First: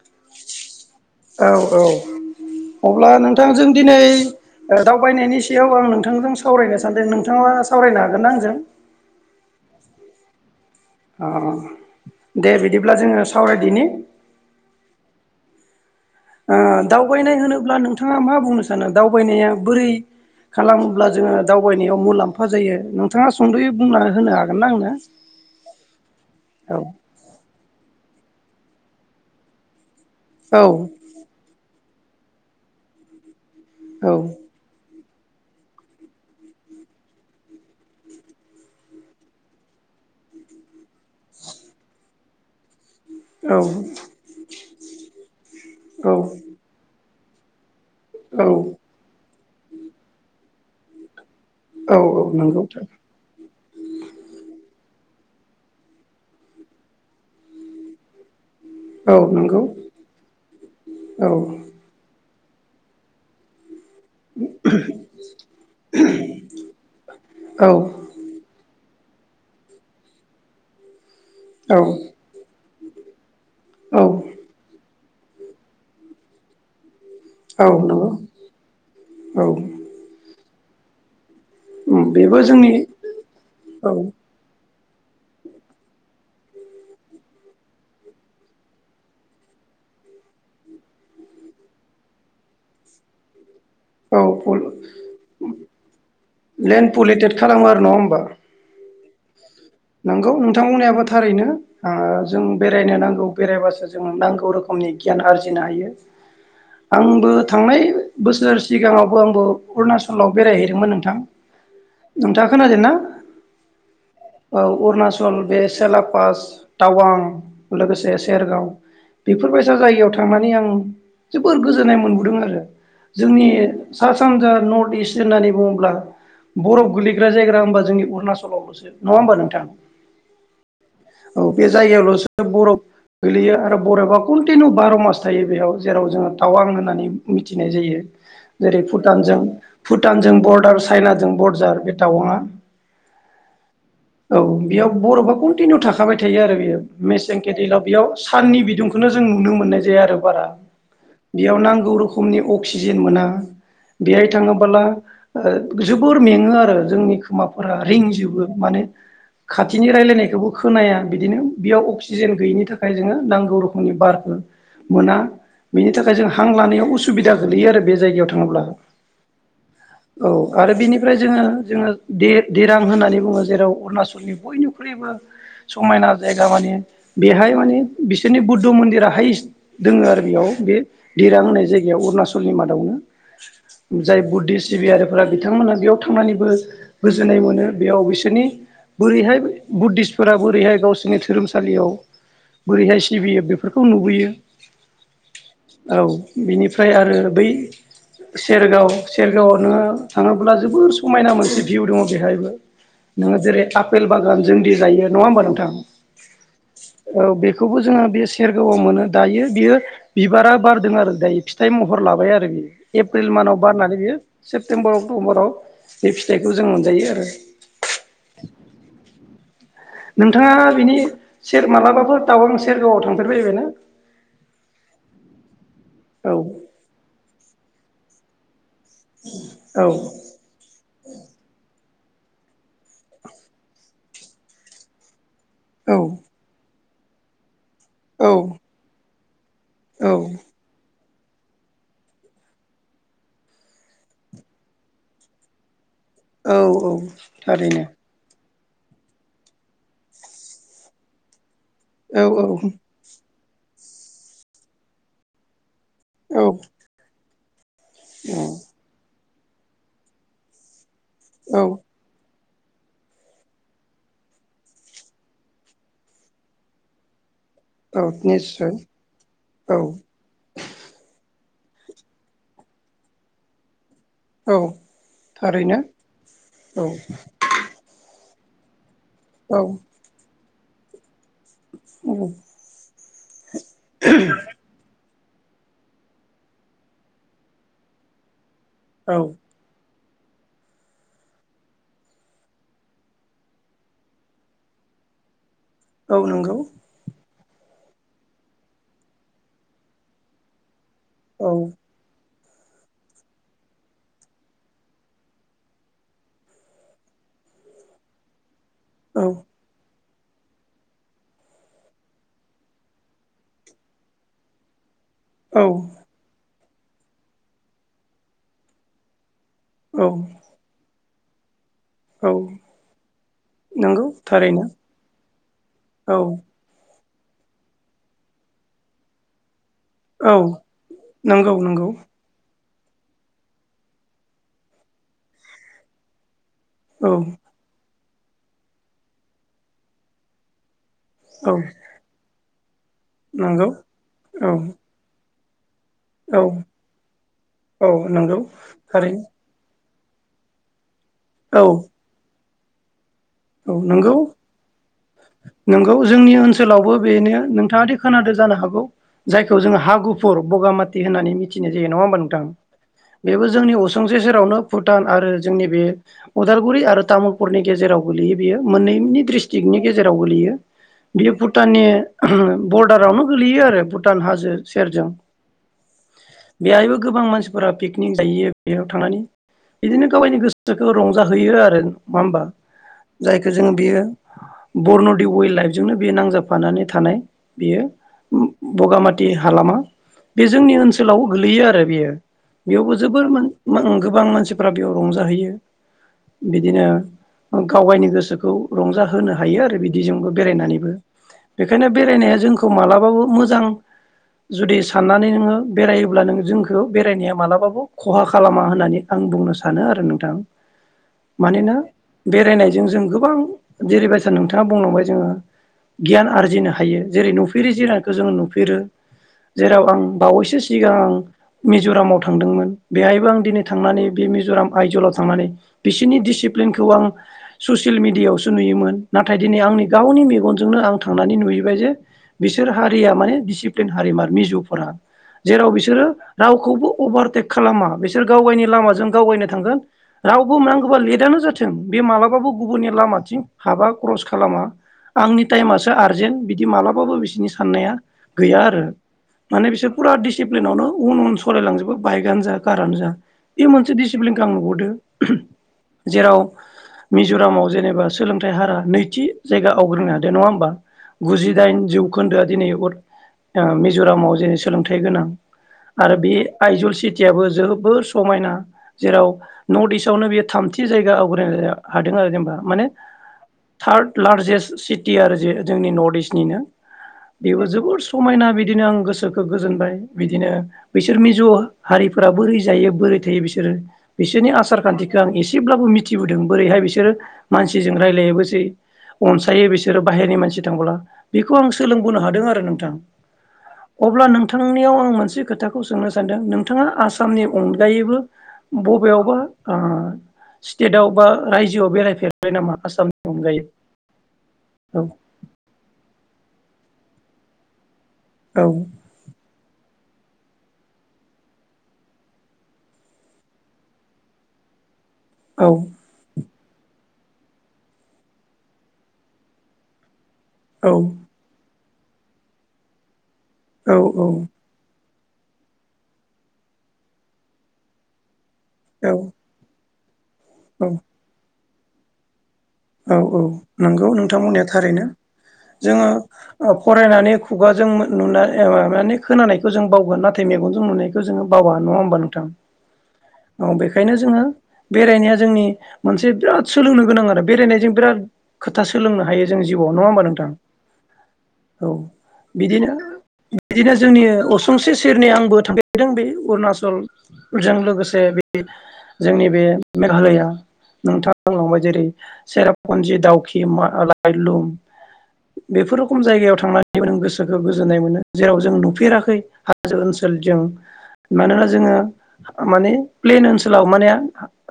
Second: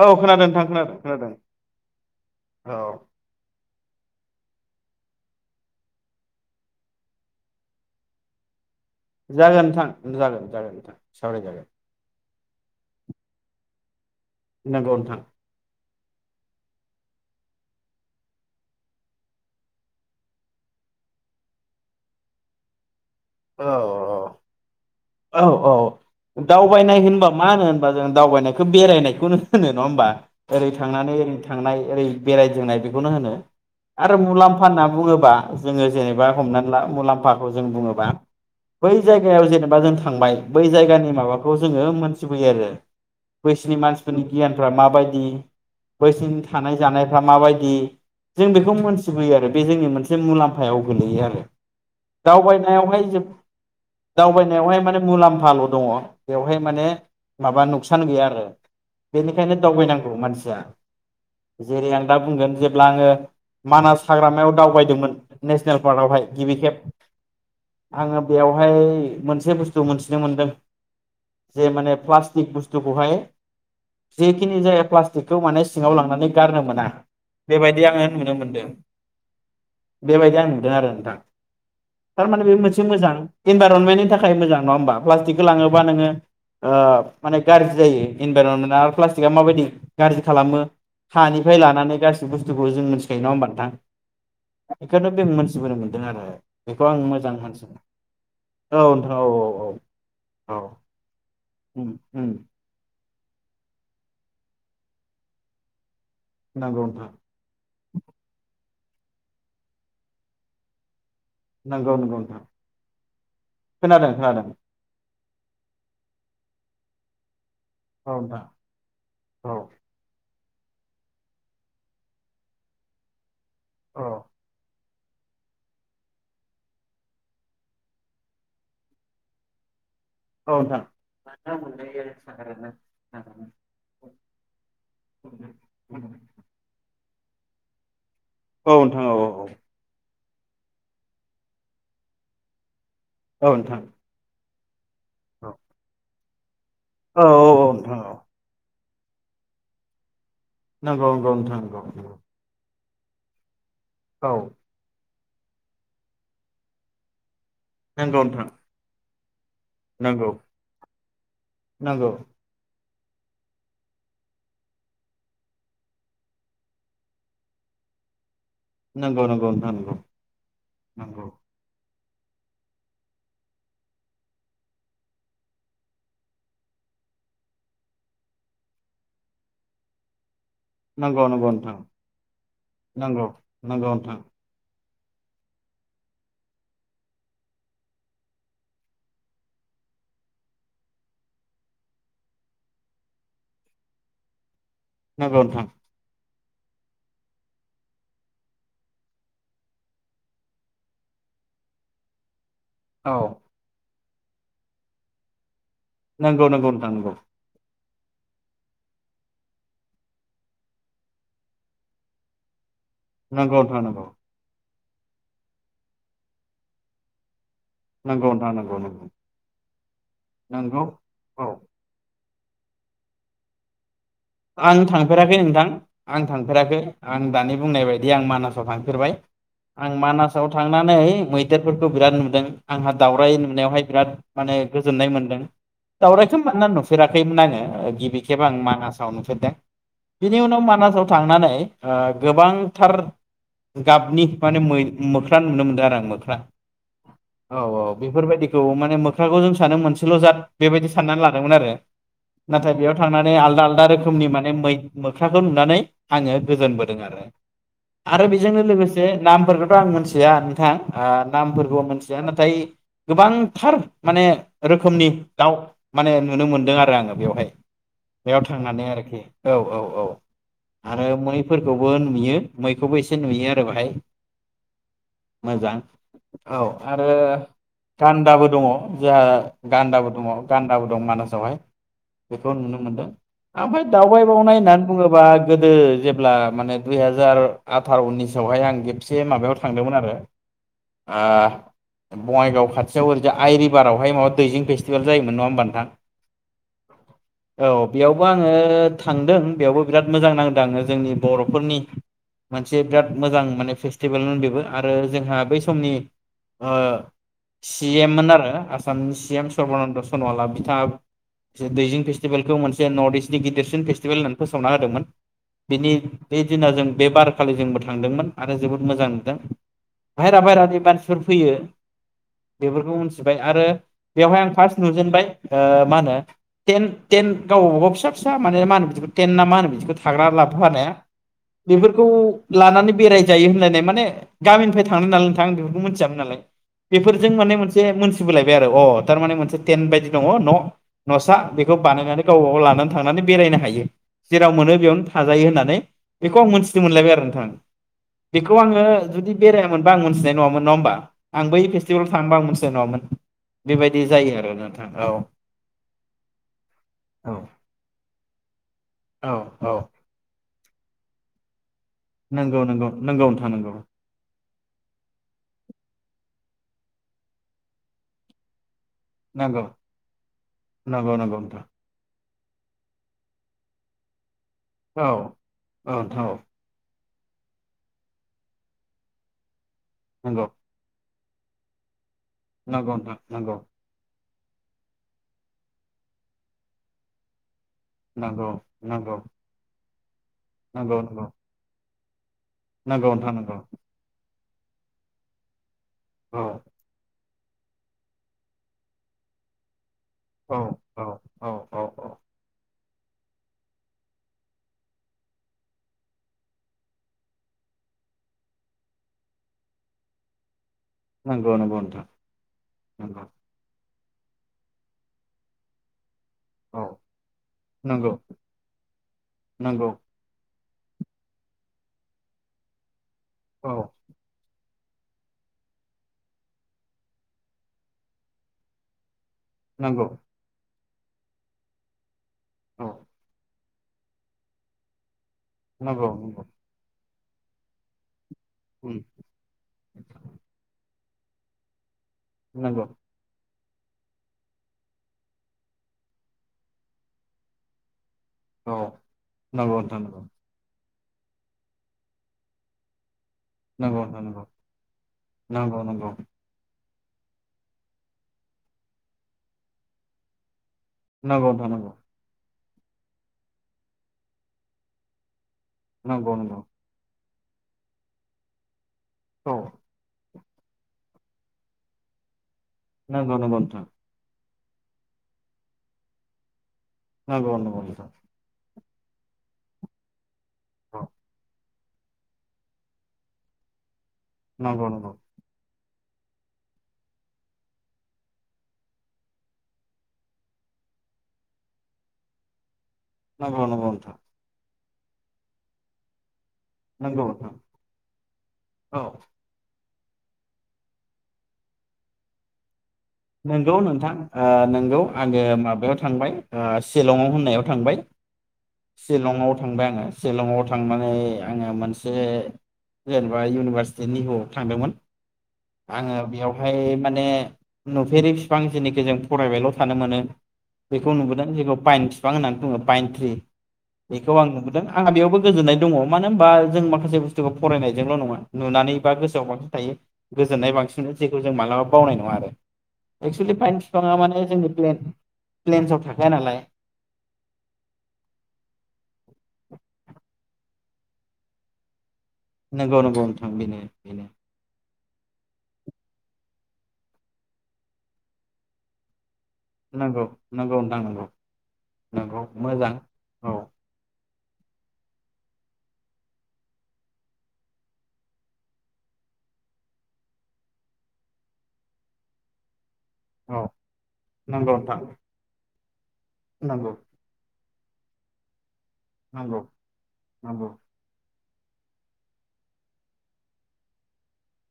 औ खोनादों नोंथां खोनादों खोनादों औ औ औ अब्ला नोंथांजों दिनै दावबायनायनि सायाव आं नोंथांजों सावरायनो सानदों नोंथाङा सावरायनो हागोनना आंजों? जागोन नोंथां जागोन जागोन। नोंथां ओ सावरायजागोन दे बिदिब्ला जोङो सावरायदिनि। नंगौ नोंथां ओ दावबायनाय होनोब्ला नोंथाङा मा बुंनो सानो दावबायनाया बोरै खालामोब्ला जोङो दावबायनायाव मुलाम्फा जायो नों थाङा सुंद'यै बुंनानै होनो हागोन ना आंनो? औ औ औ दावबायनाय होनबा मा होनो होनबा जों दावबायनायखौ बेरायनायखौनो होनो नङा होमबा? औ ओरै थांनानै ओरै थांनाय ओरै बेरायदोंनाय बेखौनो होनो। औ आरो मुलाम्फा होनना बुङोबा जोङो जेनेबा हमनानै मुलाम्फाखौ जों बुङोबा बै जायगायाव जेनेबा जों थांबाय बै जायगानि माबाखौ जोङो मोन बोयो आरो औ बैसोनि मानसिफोरनि गियानफ्रा माबायदि औ बैसोनि थानाय जानाय फ्रा माबायदि औ जों बेखौ मोनथिबोयो आरो बे जोंनि मोनसे मुलाम्फा सायाव गोलैयो आरो। औ नंगौ दावबायनायावहाय जोब दावबायनायावहाय माने मुलाम्फाल' दङ बेवहाय माने माबा नुगसान गैया आरो। औ बेनिखायनो नंगौ दावबायनांगौ मानसिया औ जेरै आं दा बुंगोन जेब्ला आङो मानास हाग्रामायाव दावबायदोंमोन नेसनेल पार्कआवहाय गिबि खेब औ आङो बेयावहाय। मोनसे बुस्थु मोनथिनो मोन्दों। जे औ माने प्लास्टिक बुस्थुखौहाय औ जेखिनि जाया ब्ला बेखौ माने सिङाव लांनानै गारनो मोना। औ बेबायदि आङो नंगौ नुनो मोनदों औ बेबायदि आं नुदों। नुदों आरो नोंथां। उम बेबो थारमाने बे जोंनि मोनसे मोजां औ इनभाइरनमेन्टनि थाखाय मोजां। नङा होमबा प्लास्टिकखौ लाङोबा नोङो ओ माने गाज्रि जायो इनभाइरनमेन्टआ प्लास्टिकआ माबायदि गाज्रि खालामो हानिफ्राय लानानै गासिबो बुस्थुखौ जों मिथिखायो नङा होमबा नोंथां। औ बेखौायथ' बे मानसिफोर मोनदों आरो बेखौ लेन्ड आं पलिउटेड मोजां मानसि खालामो आरो नङा होमबा औ। औ औ औ नंगौ औ नोंथां बुंनायाबो थारैनो उम उम जों बेरायनो नांगौ। बेरायबासो जों नांगौ रोखोमनि गियान आरजिनो हायो। नंगौ नोंथां आंबो थांनाय बोसोर सिगाङावबो आंबो अरुणचलाव बेरायहैदोंमोन नोंथां। नंगौ नंगौ नोंथां नोंथांङा खोनादों ना? खोनादों खोनादों। औ अरुणाचल बे सेलापास टावां। लोगोसे औ नोंथां सेरगाव औ बेफोरबायसा जायगायाव थांनानै आं। जोबोर गोजोननाय मोनबोदों आरो जोंनि औ सा सानजा नरत इसत होननानै बुङोब्ला बरफ गोलैग्रा जायगा होनबा जोंनि अरुणचलाव। नङा होमबा नोंथां। औ नोंथां। औ बे जायगायावलसो बरफ गोलैयो आरो बरबा कन्टिनिउ बार' मास थायो बेयाव जेराव जोङो टावां होननानै। मिथिनाय जायो। औ जेरै नोंथां औ भुटानजों भुत भुटानजों बरडार चाइनाजों बरडार बे टावाङआ। औ नोथां। औ बेयाव। बरबा कन्टिनिउ थाखाबाय। थायो आरो बियो औ मेसें औ केटलाव बेयाव साननि बिदुंखौ। बेखौनो जों नुनो मोननाय जाया आरो बारा। बेयाव नोंथां नांगौ रोखोमनि अ अक्सिजेन मोना बेहाय औ थाङोबला जोबोर मेङो आरो जोंनि खुमाफोरा नंगौ रिंजोबो। नोंथां [unintelligible] खाथिनि रायलायनायखौबो खोनाया बिदिनो बेयाव नंगौ औ अक्सिजेन गैयिनि थाखाय थाखाय जोङो नांगौ रोखोमनि बारफोर मोना बेनि थाखाय जों हां लानायाव उसुबिदा गोलैयो आरो बे जायगायाव। थाङोब्ला नंगौ नोंथां नंगौ नोंथां औ आरो बेनिफ्राय जोङो जोङो दि-दिरां होननानै बुङो। जेराव अरुणाचलनि बयनिख्रुइबो समायना जायगा मानि बेहाय माने बिसोरनि बुद्ध मन्दिरा हायेस्ट दङ आरो बेयाव। बे नंगौ नंगौ दिरां होननाय नोंथां जायगायाव अरुणाचलनि मादावनो नंगौ नंगौ नोंथां जाय बुद्धिसट सिबियारिफोरा बिथांमोनहा बेयाव थांनानैबो गोजोननाय मोनो बेयाव बिसो बिसोरनि बोरैहाय बुद्धिसतफोरा बोरैहाय गावसोरनि धोरोमसालियाव बोरैहाय सिबियो बेफोरखौ नुबोयो। नंगौ नोंथां। औ बिनिफ्राय आरो बै सेरगाव सेरगावआव नोङो थाङोब्ला जोबोर समायना मोनसे भिउ दङ बेहायबो। औ नों जेरै [unintelligible] आपेल बागान जों दि जायो नङा होमबा नोंथां? नंगौ नंगौ नोंथां नंगौ। जोंहा बे सेरगावआव मोनो दायो बेयो बिबारा बारदों आरो दायो फिथाइ महर लाबाय आरो बेयो। एप्रिल मानाव नंगौ नंगौ बारनानै नोंथां बियो सेप्तेम्बर अक्ट'बराव बे फिथाइखौ जों मोनजायो आरो। नंगौ नंगौ नोंथां नंगौ नोंथाङा नंगौ बिनि औ सेर मालाबाफोर सेरगावआव थांफेरबाय बाय ना? आं थांफेराखै नोंथां। आं औ थांफेराखै आं। आं दानि बुंनाय बायदि आं मानास थांफेरबाय औ आं मानासाव थांनानै मैदेरफोर खौ बिराद नुदों आंहा दावराय नुनायावहाय बिराद माने गोजोननाय मोनदों। औ दावरायखौ [unintelligible] नुफेराखैमोन आङो। ओ गिबि औ खेब आं मानास आव नुफेरदों। औ बिनि उनाव मानासाव थांनानै ओ गोबांथार गाबनि माने मै मोख्रा नुनो मोनदों आरो। आं मोख्रा औ औ थारैनो। खौ माने मोख्राखौ जों सानो मोनसेल' जाद बेबायदि साननानै लादोंमोन आरो। औ नाथाय बेयाव थांनानै नै आलदा आलदा लदा रोखोमनि माने मै मोख्राखौ नुनानै आङो औ गोजोनबोदों आरो। आरो औ बेजोंनो लोगोसे नामफोरखौथ' आं मिथिया नोंथां। ओ औ नामफोरखौ मिथिया ना नाथाय गोबांथार माने रोखोमनि दाउ माने नुनो मोनदों आरो आङो बेवहाय औ बेयाव निस थांनानै आरोखि औ औ औ आरो फोरखौबो नुयो मैखौबो एसे नुयो आरो बोहाय। औ मोजां थारैनो औ आरो दाबो दङ जोंहा औ गानदाबो दङ। गान्दाबो दं मानास वहाय बेखौ नुनो मोनदों। ओमफाय दावबाय बावनाय होननानै बुङोब गोदो जेब्ला माने दुइ हाजार आथार' उनिस फसावहाय आं औ खेबसे माबायाव थांदोंमोन आरो। ओ बङाइगाव खाथियाव ओरैज आइरिभारावहाय माबा दैजिं फेस्टिभेल जायोमोन नङा होमबा नों औ नंगौ। औ बेयावबो आङो थांदों बेयावबो बिराद मोजां नांदों आङो। जोंनि औ बर'फोरनि मोनसे बिराद मोजां माने फेस्टिभेलमोन बेबो आरो जोंहा बै समनि सिएममोन आरो म औ सानसियम सर्बानन्द सनवला बिथाङा दैजिं फेस्टिभेलखौ मोनसे नर्थ इस्टनि गिदिरसिन फेटिभेल होननानै फोसावना होदोंमोन। औ बेनि बे दिना जों बे बारखालि जोंबो थांदोंमोन आरो जोबोद मोजां नुदों। औ बायहारा बायहारानि मानसि सोर फैयो। औ बेफोरखौ मिथिबाय आरो नंगौ बेवहाय आं थारैनो फार्स्ट नुजेनबाय मा होनो औ टेन टेन गावबाव फिसा फिसा मा मा होनो बिखौ होनो बिदिखौ थाग्रा औ लाबोफआनाया नंगौ नंगौ बेफोरखौ लानानै बेराय जायो होनलायनाय माने गामिनिफ्राय थांनो नालाय नोंथां आं बेबो मिथियामोन नालाय। औ बेफोरजों माने मोनसे मोनस सिबिलायबाय आरो अ थारमाने मोनसे टेन बायदि दङ न'। न'सा औ बेखौ बानायनानै गावबा गाव लादोन थांनानै बेरायनो नंगौ हायो औ जेराव मोनो बेयावनो जायो होननानै बेखौ औ आं मोनथिदों मोनलायबाय आरो नोंथां औ नंगौ बेखौ आंङो थारैनो जुदि बेरायामोन बा आं मोनथिनाय नंङा होनबा। आं बै औ फेस्टिभेलाव थांबा मोनस मिथिनाय नंङा मोन। औ नंगौ नंगौ जोंनि ओनसोलावबो औ बेनो नोंथाङादि खोनादों जानो हागौ औ जायखौ औ जोंङो हागुफुर बगामाथि होननानै मिथि जे नंङा होमबा नोंथां नंगौ नंगौ नंगौ बेबो नोंथां नंगौ जोंनि असुंसे सेरावनो भुटान आरो जोंनि बे अदालगुरि आरो तामुलपुरनि गेजेराव गलैयो बियो। मोननैनि नंगौ ड्रिस्ट्रिक्टनि गेजेराव गोलैयो नंगौ बियो नंगौ नोंथां भुटाननि बरडारावनो गोलैयो आरो भुटान हाजो। औ सेरजं औ नोंथां औ बेहायबो गोबां मानसिफोरा पिकनिक जाहैयो बेयाव थांनानै बिदिनो गावगायनि नंगौ गोसोखौ रं जा होयो आरो। नंङा होमबा? नंगौ नोंथां जायखौ नंगौ जोंङो बियो बरनदि वाइल्ड लाइफजोंनो बे नांजाबफानानै थानाय। बियो उम नंगौ बगामाथि हालामा। बे जोंनि नंगौ नंगौ ओनसोलाव गोलैयो आरो बेयो। बेयावबो नंगौ जोबोर नोंथां मोन नंगौ मो गोबां मानसि फोरा बेयाव रंजाहैयो। औ बिदिनो ओ गाव गायनि गोसोखौ रंजाहोनो हायो आरो बिब दिजोंबो औ बेरायनानैबो औ औ औ बेखायनो औ बेरायनाया जोंखौ मा ला बाबो मोजां जुदि साननानै नोङो बेरायोब्ला नों जोंखौ बेरायनाया मालाबाबो खहा खालामा होननानै आं बुंनो सानो आरो नोंथां। नंगौ मानोना नंगौ नोंथां। बेरायनायजों जों नंगौ गोबां जेरैबायसा नोंथाङा बुंनांबाय जोङो गियान आरजिनो औ हायो। जेरै नुफेरि नंगौ जिरादखौ जोङो नुफेरो जेराव नंगौ आं बावैसो सिगां आं मिज'रामाव थांदोंमोन। बेहायबो आं दिनै औ थांनानै बे मिज'राम आय'जलाव थांनानै बिसिनि डिसिप्लिनख खौ आं ससियेल मिडियावसो नुयोमोन। नाथाय दिनै आंनि नंगौ गावनि मेगनजोंनो आं थांनानै नुहैबाय जे बिसोर औ हारिया माने दिसि प्लिन हारिमार मिजु'फोरा जेराव बिसोरो नंगौ नंगौ रावखौबो अभार टेक खालामा बेस सोर गावगायनि उम लामाजों गावगायनो थांगोन रावबो नांगौबा लेट दानो जाथ थों बे मालाबाबो नंगौ गुबुननि लामाथिं हाबा क्रस खालामा आंनि टायमासो आरजेन्ट बिदि मालाबाबो बिसिनि साननाया गैया औ आरो माने नंगौ बिसोर नोंथां फुरा डिसिप्लिनावनो उन उन सालायलांजोबो बाइकआनो जा कारानो जा बे मोनसे नंगौ नंगौ डिसिप्लिनखौ आं नुबोदों नोंथां जेराव मिज'रामाव जेनेबा सोलोंथाइ हारा नैथि जायगा आवग्रिनो हादो नङा होमबा? नंगौ नंगौ नोंथां गुजिदाइन जौखोन्दोआ दिनै अद ओ मिज'रामाव जेरै सोलोंथाइ गोनां आरो बे नंगौ नंगौ नोंथां नंगौ आइजल सिटि याबो जोबोर समायना। जेराव औ नर्थ इस्टआवनो बेयो थामथि जायगा आव ग्रिनो हादों आरो जेनबा। माने नंगौ नंगौ नोंथां थार्ड लार्जेस्ट सिटि आरो जे जोंनि नर्थ इस्टनिनो नंगौ बेबो नंगौ जबोर नोंथां समायना बिदि बिदिनो आं गोसोखौ गोजोनबाय बिदि बिदिनो औ बैसोर मिज' हारिफोरा बोरै जायो बोरै थायो बिसोरो बिसोरनि आसार नंगौ नंगौ खान्थिखौ आं एसेब्लाबो मि थिबोदों बोरैहाय बिसोरो मानसिजों रायलायोबोसै अनसायो बिसोरो बाहेरनि मानसि थांबोला बेखौ आं सोलोंबोनो हादों आरो नोंथां। नंगौ नंगौ नोंथां आंनियाव आं मोनसे खोथाखौ सोंनो सानदों नों नोंथाङा नंगौ आसामनि नोंथां अनगायैबो औ बबेयावबा ओ स्टेटआव बा रायजोआव बेरायफेरबाय नामा आसामनि अनगायै नंगौ नोंथां ओ नंगौ औ आङो माबायाव थांबाय। ओ शिलंआव होननायाव थांबाय। औ सिलंआव थांबाय आङो। शलंआव थांनानै आङो मोनसे जेनेबा इउनिभारसिटि निहुआव थांदोंमोन। औ आङो बेयाव है माने नुफेरि बिफां जिनिखि जों फरायबायल' थानो मोनो। बेखौ औ नुबोदों जेरै बाइन बिफां होननानै बुङो बाइन थ्रि। बेखौ आं औ नुबोदों। आंहा बेयावबो गोजोननाय दङ मानो होनबा जों माखासे बुस्थुखौ फरायनायजोंल' नङा। नुनानै बा गोसोआव बांसिन थायो। गोजोन्नाय औ बांसिनो जेखौ जों मालाब बावनाय नङा आरो औ औ एक्सुेलि पाइन नंगौ बिफाङा नोंथां माने बुंनाया जोंनि प्लेन थारैनो प्लेन्सआव जोङो थाखाया नालाय ओ फरायनानै खुगाजों नु माने खोनानायखौ जों बावगोन नाथ थाय मेगनजों नुखौ जो बावा नङा ओमबा नों नंगौ नंगौ नोंथां बेनो बेनो जोङो बेरायनाया जोंनि मोनसे बिराद सोलोंनो गोनां आरो बेरायनायजों बिराद खोथा सोलोंनो हायो। जों जिउआव नङा ओमबा नंगौ नोंथां नंगौ नोंथां नंगौ औ नंगौ बिदिनो मोजां औ बिदिनो जोंनि अस संसे सेरनि आंबो थांफेरदों बे अरुणाचलजों लोगोसे बे जोंनि बे मेघालया नोंथाङा बुंलांबाय जेरै सेराप फुनजि दाावखि औ मालायलुम नंगौ नोंथां बेफोर खम जायगायाव नंगौ थांनानै गोसोखौ गोजोनाय मोनो जेराव जों फेराखै नंगौ हाजो ओनसोलजों नंगौ मानोना जोङो माने प्लेन ओनसोलाव माने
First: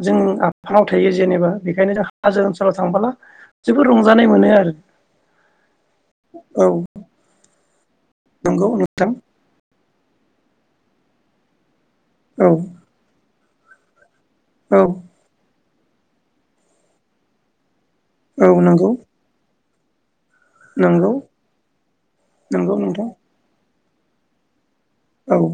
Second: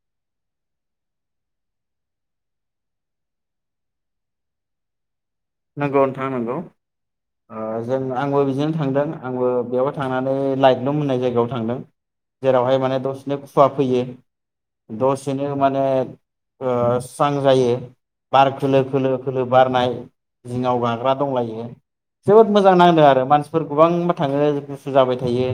जों आफाङाव थायो जेनेबा बेखायनो जों हाजो ओनसो थांबोला जोबोद रंजानाय मोनो आरो नंगौ नोंथां नंगौ। औ ओज जों आंबो नंगौ बिदिनो थांदों नोंथां आंबो बेयावहाय थांनानै लाइटलुम' होननाय जायगायाव थांदों। औ जेरावहाय माने द बिदिनो खुवा फैयो। औ दसेनो माने ओ स्रां जायो। बार औ खोलो नंगौ खोलो खोलो बारनाय जिङाव नंगौ गाग्रा दंलायो। जोबोद मोजां नंगौ नांदों नोंथां आरो मानसिफोर गोबांबा थाङो जाबाय औ औ थायो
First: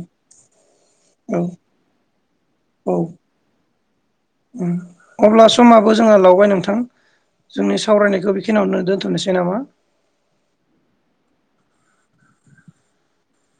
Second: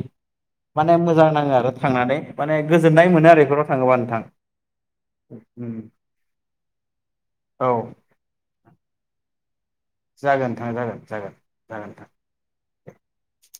माने मोजां नाङो आरो थांनानै माने औ ओ गोजोननाय मोनो आरो बेफोराव थाङोबा नोंथां अब्ला समाबो जोंहा लावबाय नोंथां औ जोंनि सावरायनायखौ बेखिनियावनो दोनथ'नोसै नामा? जागोन नोंथां जागोन जोगोन जागोन नोंथां।